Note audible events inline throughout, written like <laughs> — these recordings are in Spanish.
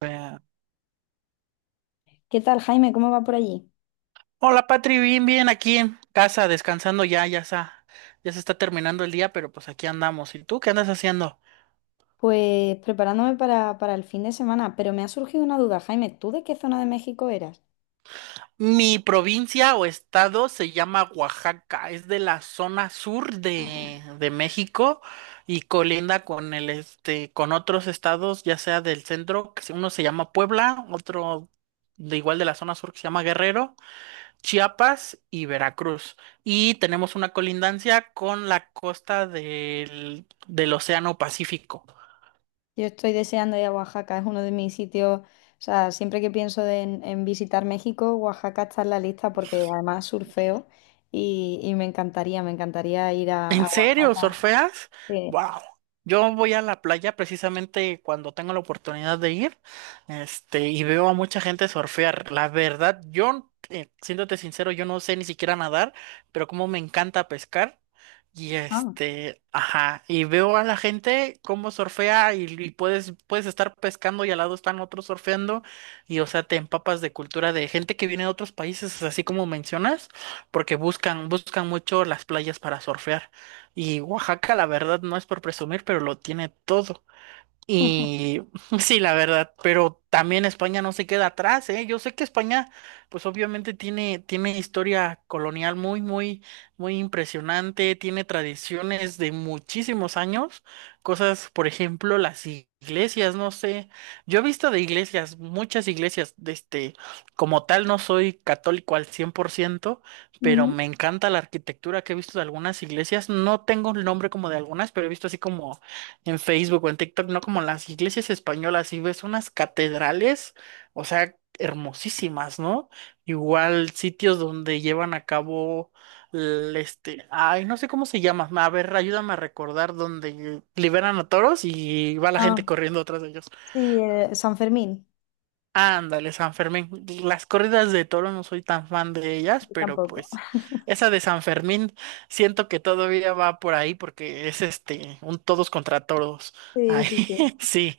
Eh, ¿Qué tal, Jaime? ¿Cómo va por allí? Hola Patri, bien, bien, aquí en casa, descansando ya se está terminando el día, pero pues aquí andamos. ¿Y tú qué andas haciendo? Pues preparándome para el fin de semana, pero me ha surgido una duda, Jaime, ¿tú de qué zona de México eras? Mi provincia o estado se llama Oaxaca, es de la zona sur de México y colinda con el este, con otros estados, ya sea del centro, uno se llama Puebla, otro de igual de la zona sur que se llama Guerrero, Chiapas y Veracruz. Y tenemos una colindancia con la costa del Océano Pacífico. Yo estoy deseando ir a Oaxaca, es uno de mis sitios, o sea, siempre que pienso en visitar México, Oaxaca está en la lista porque además surfeo y me encantaría ir a, ¿En a serio? Oaxaca. ¿Surfeas? Sí. Wow. Yo voy a la playa precisamente cuando tengo la oportunidad de ir, y veo a mucha gente surfear. La verdad, yo, siéndote sincero, yo no sé ni siquiera nadar, pero como me encanta pescar. Y Ajá. Ajá, y veo a la gente cómo surfea y puedes estar pescando y al lado están otros surfeando y o sea, te empapas de cultura de gente que viene de otros países, así como mencionas, porque buscan mucho las playas para surfear. Y Oaxaca, la verdad, no es por presumir, pero lo tiene todo. <laughs> Y <laughs> sí, la verdad, pero también España no se queda atrás, ¿eh? Yo sé que España, pues obviamente tiene historia colonial muy impresionante, tiene tradiciones de muchísimos años, cosas, por ejemplo, las iglesias, no sé, yo he visto de iglesias, muchas iglesias, de como tal no soy católico al 100%, pero Ujú. me encanta la arquitectura que he visto de algunas iglesias, no tengo el nombre como de algunas, pero he visto así como en Facebook o en TikTok, ¿no? Como las iglesias españolas, y ves unas catedrales, o sea, hermosísimas, ¿no? Igual sitios donde llevan a cabo, ay, no sé cómo se llama, a ver, ayúdame a recordar donde liberan a toros y va la gente Ah, corriendo atrás de ellos. sí, San Fermín, Ándale, San Fermín. Las corridas de toro no soy tan fan de ellas, yo pero tampoco. pues <laughs> esa de San Fermín siento que todavía va por ahí porque es este un todos contra todos. Sí, Ahí sí, sí. <laughs> sí,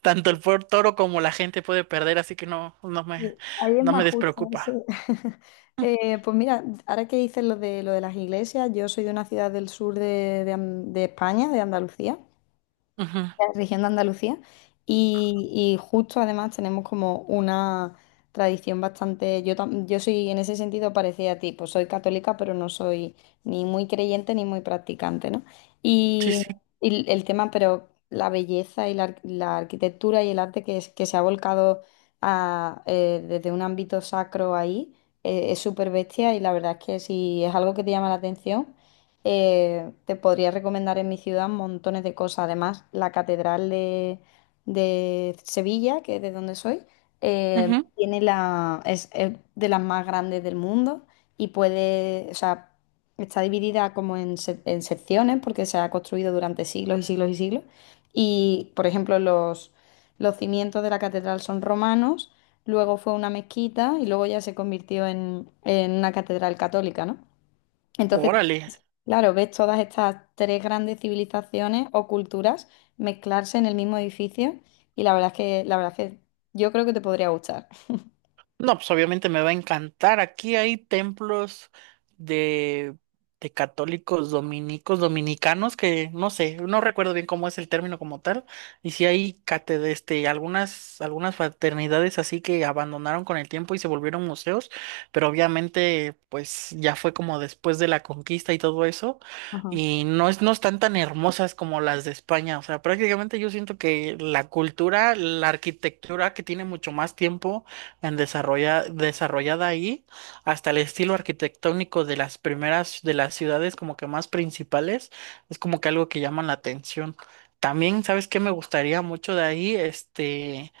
tanto el por toro como la gente puede perder, así que no, no me, Sí, ahí es no me más justo, sí. despreocupa. <laughs> Pues mira, ahora que dices lo de las iglesias, yo soy de una ciudad del sur de de España, de Andalucía, Ujú. región de Andalucía. Y justo además tenemos como una tradición bastante, yo, yo soy en ese sentido parecida a ti, pues soy católica, pero no soy ni muy creyente ni muy practicante, ¿no? Sí, Y, sí. y el tema, pero la belleza y la, la arquitectura y el arte que, es, que se ha volcado a, desde un ámbito sacro ahí, es súper bestia y la verdad es que si es algo que te llama la atención. Te podría recomendar en mi ciudad montones de cosas. Además, la Catedral de Sevilla, que es de donde soy, Ujú. tiene la, es de las más grandes del mundo y puede, o sea, está dividida como en, en secciones porque se ha construido durante siglos y siglos y siglos. Y, por ejemplo, los cimientos de la catedral son romanos, luego fue una mezquita y luego ya se convirtió en una catedral católica, ¿no? Entonces, Órale. claro, ves todas estas tres grandes civilizaciones o culturas mezclarse en el mismo edificio y la verdad es que, la verdad es que yo creo que te podría gustar. No, pues obviamente me va a encantar. Aquí hay templos de, de católicos dominicos, dominicanos, que no sé, no recuerdo bien cómo es el término como tal. Y si hay cátedra, algunas, algunas fraternidades así que abandonaron con el tiempo y se volvieron museos, pero obviamente, pues ya fue como después de la conquista y todo eso. Ajá. Y no están tan hermosas como las de España. O sea, prácticamente yo siento que la cultura, la arquitectura que tiene mucho más tiempo en desarrollada ahí, hasta el estilo arquitectónico de las primeras, de las ciudades como que más principales, es como que algo que llama la atención. También, ¿sabes qué me gustaría mucho de ahí?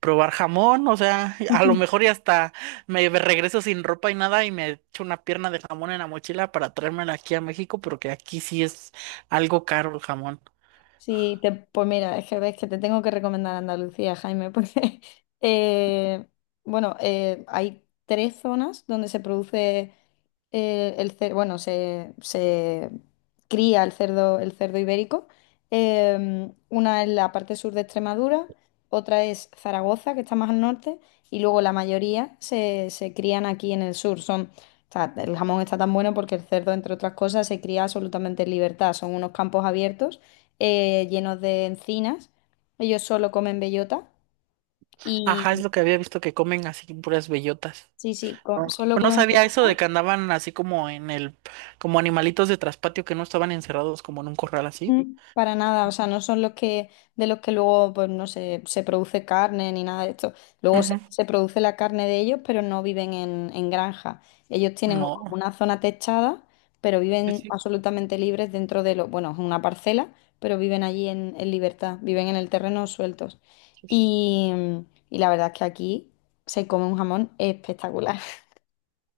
Probar jamón, o sea, <laughs> a lo <laughs> mejor y hasta me regreso sin ropa y nada y me echo una pierna de jamón en la mochila para traérmela aquí a México, porque aquí sí es algo caro el jamón. Sí, pues mira, es que ves que te tengo que recomendar Andalucía, Jaime, porque, <laughs> eh, bueno, hay tres zonas donde se produce el bueno, se cría el cerdo ibérico. Una es la parte sur de Extremadura, otra es Zaragoza, que está más al norte, y luego la mayoría se, se crían aquí en el sur. Son, o sea, el jamón está tan bueno porque el cerdo, entre otras cosas, se cría absolutamente en libertad. Son unos campos abiertos llenos de encinas. Ellos solo comen bellota y Ajá, es lo que había visto que comen así puras bellotas. sí, sí, Pero solo no comen sabía eso bellota. de que andaban así como en como animalitos de traspatio que no estaban encerrados como en un corral así. Para nada, o sea, no son los que, de los que luego, pues no sé, se produce carne ni nada de esto. Luego se, Ujú. se produce la carne de ellos, pero no viven en granja. Ellos tienen como No. una zona techada, pero Sí, viven sí, absolutamente libres dentro de lo, bueno, es una parcela, pero viven allí en libertad, viven en el terreno sueltos. sí, sí, Y, y la verdad es que aquí se come un jamón espectacular.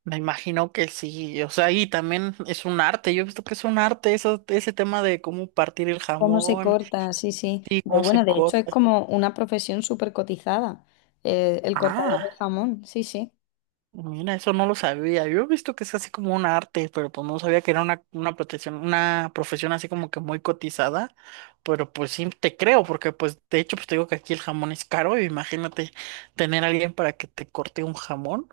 me imagino que sí, o sea, y también es un arte, yo he visto que es un arte eso, ese tema de cómo partir el ¿Cómo se jamón corta? Sí, sí. y cómo se Bueno, de hecho es corta. como una profesión súper cotizada, el cortador de Ah. jamón, sí, sí. Mira, eso no lo sabía. Yo he visto que es así como un arte, pero pues no sabía que era una protección, una profesión así como que muy cotizada. Pero pues sí te creo, porque pues de hecho pues te digo que aquí el jamón es caro, y imagínate tener a alguien para que te corte un jamón.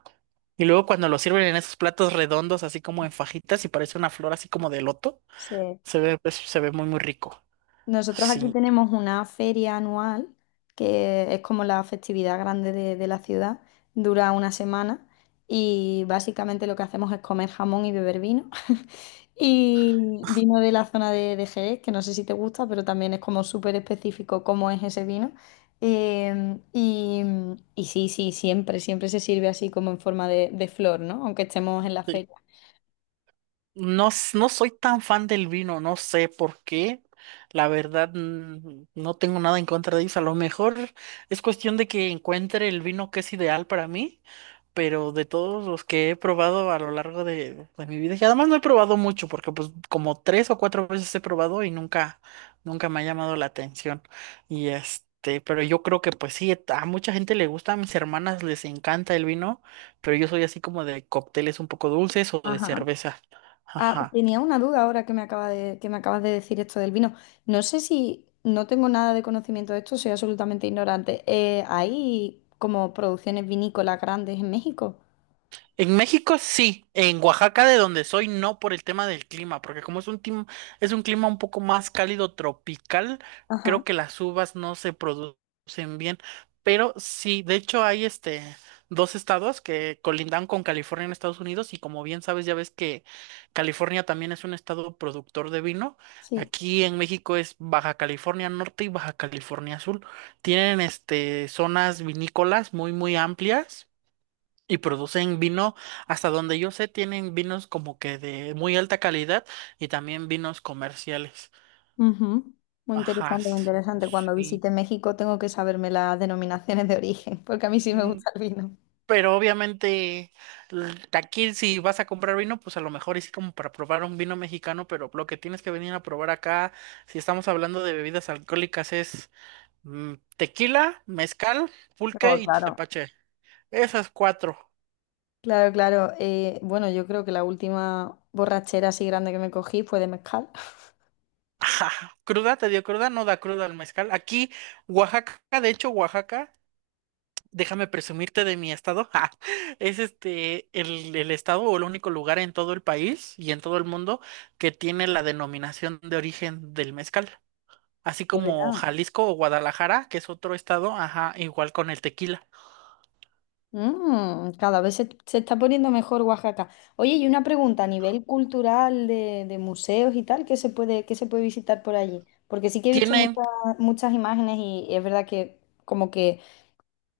Y luego cuando lo sirven en esos platos redondos, así como en fajitas, y parece una flor así como de loto, Sí. se ve, pues, se ve muy muy rico. Nosotros aquí Sí. tenemos una feria anual, que es como la festividad grande de la ciudad, dura una semana y básicamente lo que hacemos es comer jamón y beber vino. <laughs> Y vino de la zona de Jerez, que no sé si te gusta, pero también es como súper específico cómo es ese vino. Y, y sí, sí, siempre, siempre se sirve así como en forma de flor, ¿no? Aunque estemos en la feria. No soy tan fan del vino, no sé por qué. La verdad, no tengo nada en contra de ellos. A lo mejor es cuestión de que encuentre el vino que es ideal para mí, pero de todos los que he probado a lo largo de mi vida, y además no he probado mucho, porque pues como 3 o 4 veces he probado y nunca me ha llamado la atención. Y pero yo creo que pues sí, a mucha gente le gusta, a mis hermanas les encanta el vino, pero yo soy así como de cócteles un poco dulces o de Ajá. cerveza. Ah, Ajá. tenía una duda ahora que me acaba de, que me acabas de decir esto del vino. No sé si no tengo nada de conocimiento de esto, soy absolutamente ignorante. ¿Hay como producciones vinícolas grandes en México? En México sí, en Oaxaca de donde soy no por el tema del clima, porque como es un es un clima un poco más cálido tropical, Ajá, creo que las uvas no se producen bien, pero sí, de hecho hay 2 estados que colindan con California en Estados Unidos y como bien sabes ya ves que California también es un estado productor de vino. sí. Aquí en México es Baja California Norte y Baja California Sur. Tienen este zonas vinícolas muy muy amplias y producen vino, hasta donde yo sé, tienen vinos como que de muy alta calidad y también vinos comerciales. Ujú. Muy Ajá, interesante, muy s- interesante. Cuando sí. visite México tengo que saberme las denominaciones de origen, <laughs> porque a mí sí me Mm. gusta el vino. Pero obviamente aquí si vas a comprar vino, pues a lo mejor es como para probar un vino mexicano, pero lo que tienes que venir a probar acá, si estamos hablando de bebidas alcohólicas, es tequila, mezcal, pulque Oh, y claro. tepache. Esas cuatro. Claro, claro. Bueno, yo creo que la última borrachera así grande que me cogí fue de mezcal. Ajá. Te dio cruda, no da cruda al mezcal. Aquí, Oaxaca, de hecho, Oaxaca, déjame presumirte de mi estado, <laughs> ja, es el estado o el único lugar en todo el país y en todo el mundo que tiene la denominación de origen del mezcal. Así De como verdad. Jalisco o Guadalajara, que es otro estado, ajá, igual con el tequila. Cada vez se está poniendo mejor Oaxaca. Oye, y una pregunta a nivel cultural de museos y tal, qué se puede visitar por allí? Porque sí que he visto Tienen, muchas, muchas imágenes y es verdad que como que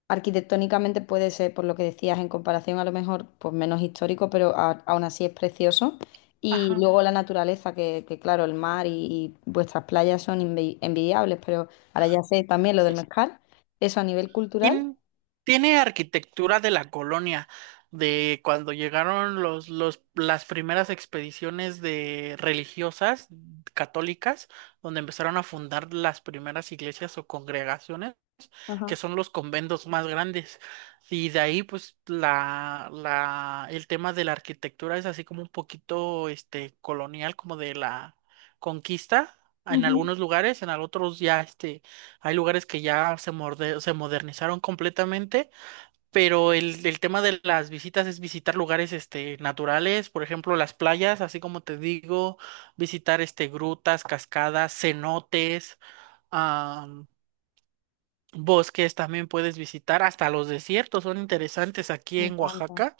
arquitectónicamente puede ser, por lo que decías, en comparación a lo mejor, pues menos histórico, pero aún así es precioso. Y ajá. luego la naturaleza, que claro, el mar y vuestras playas son envidiables, pero ahora ya sé también lo del Sí. mezcal, eso a nivel cultural. Tien- Tiene arquitectura de la colonia, de cuando llegaron las primeras expediciones de religiosas católicas, donde empezaron a fundar las primeras iglesias o congregaciones Ajá. que son los conventos más grandes. Y de ahí, pues, el tema de la arquitectura es así como un poquito, colonial, como de la conquista. En Ujú. algunos lugares, otros ya, hay lugares que ya se modernizaron completamente, pero el tema de las visitas es visitar lugares, naturales, por ejemplo, las playas, así como te digo, visitar, grutas, cascadas, cenotes, bosques también puedes visitar, hasta los desiertos son interesantes aquí Me en encanta. Oaxaca.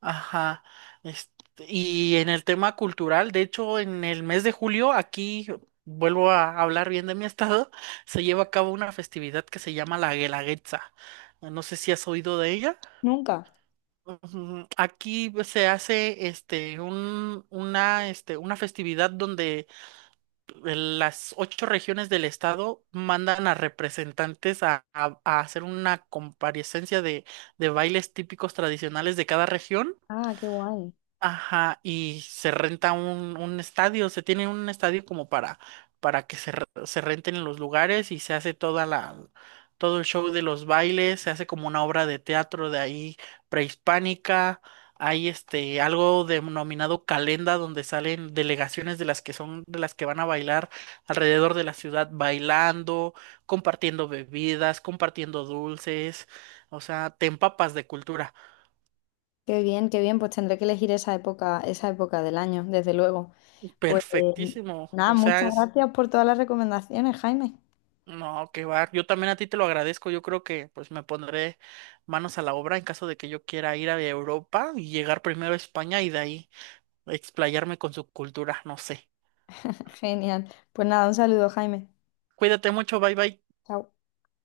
Ajá. este, y en el tema cultural, de hecho, en el mes de julio, aquí vuelvo a hablar bien de mi <laughs> estado, se lleva a cabo una festividad que se llama la Guelaguetza. No sé si has oído de ella. Nunca. Ujú. Aquí pues, se hace una festividad donde las 8 regiones del estado mandan a representantes a, a hacer una comparecencia de bailes típicos tradicionales de cada región. Ah, qué guay. Ajá, y se renta un estadio, se tiene un estadio como para que se renten los lugares y se hace toda la, todo el show de los bailes, se hace como una obra de teatro de ahí prehispánica, hay este algo denominado calenda donde salen delegaciones de las que van a bailar alrededor de la ciudad bailando, compartiendo bebidas, compartiendo dulces, o sea, te empapas de cultura. Qué bien, qué bien. Pues tendré que elegir esa época del año, desde luego. Pues Perfectísimo, nada, o sea, muchas es... gracias por todas las recomendaciones, Jaime. No, qué va. Yo también a ti te lo agradezco. Yo creo que pues me pondré manos a la obra en caso de que yo quiera ir a Europa y llegar primero a España y de ahí explayarme con su cultura. No sé. <laughs> Genial. Pues nada, un saludo, Jaime. Cuídate mucho. Bye bye. Chao.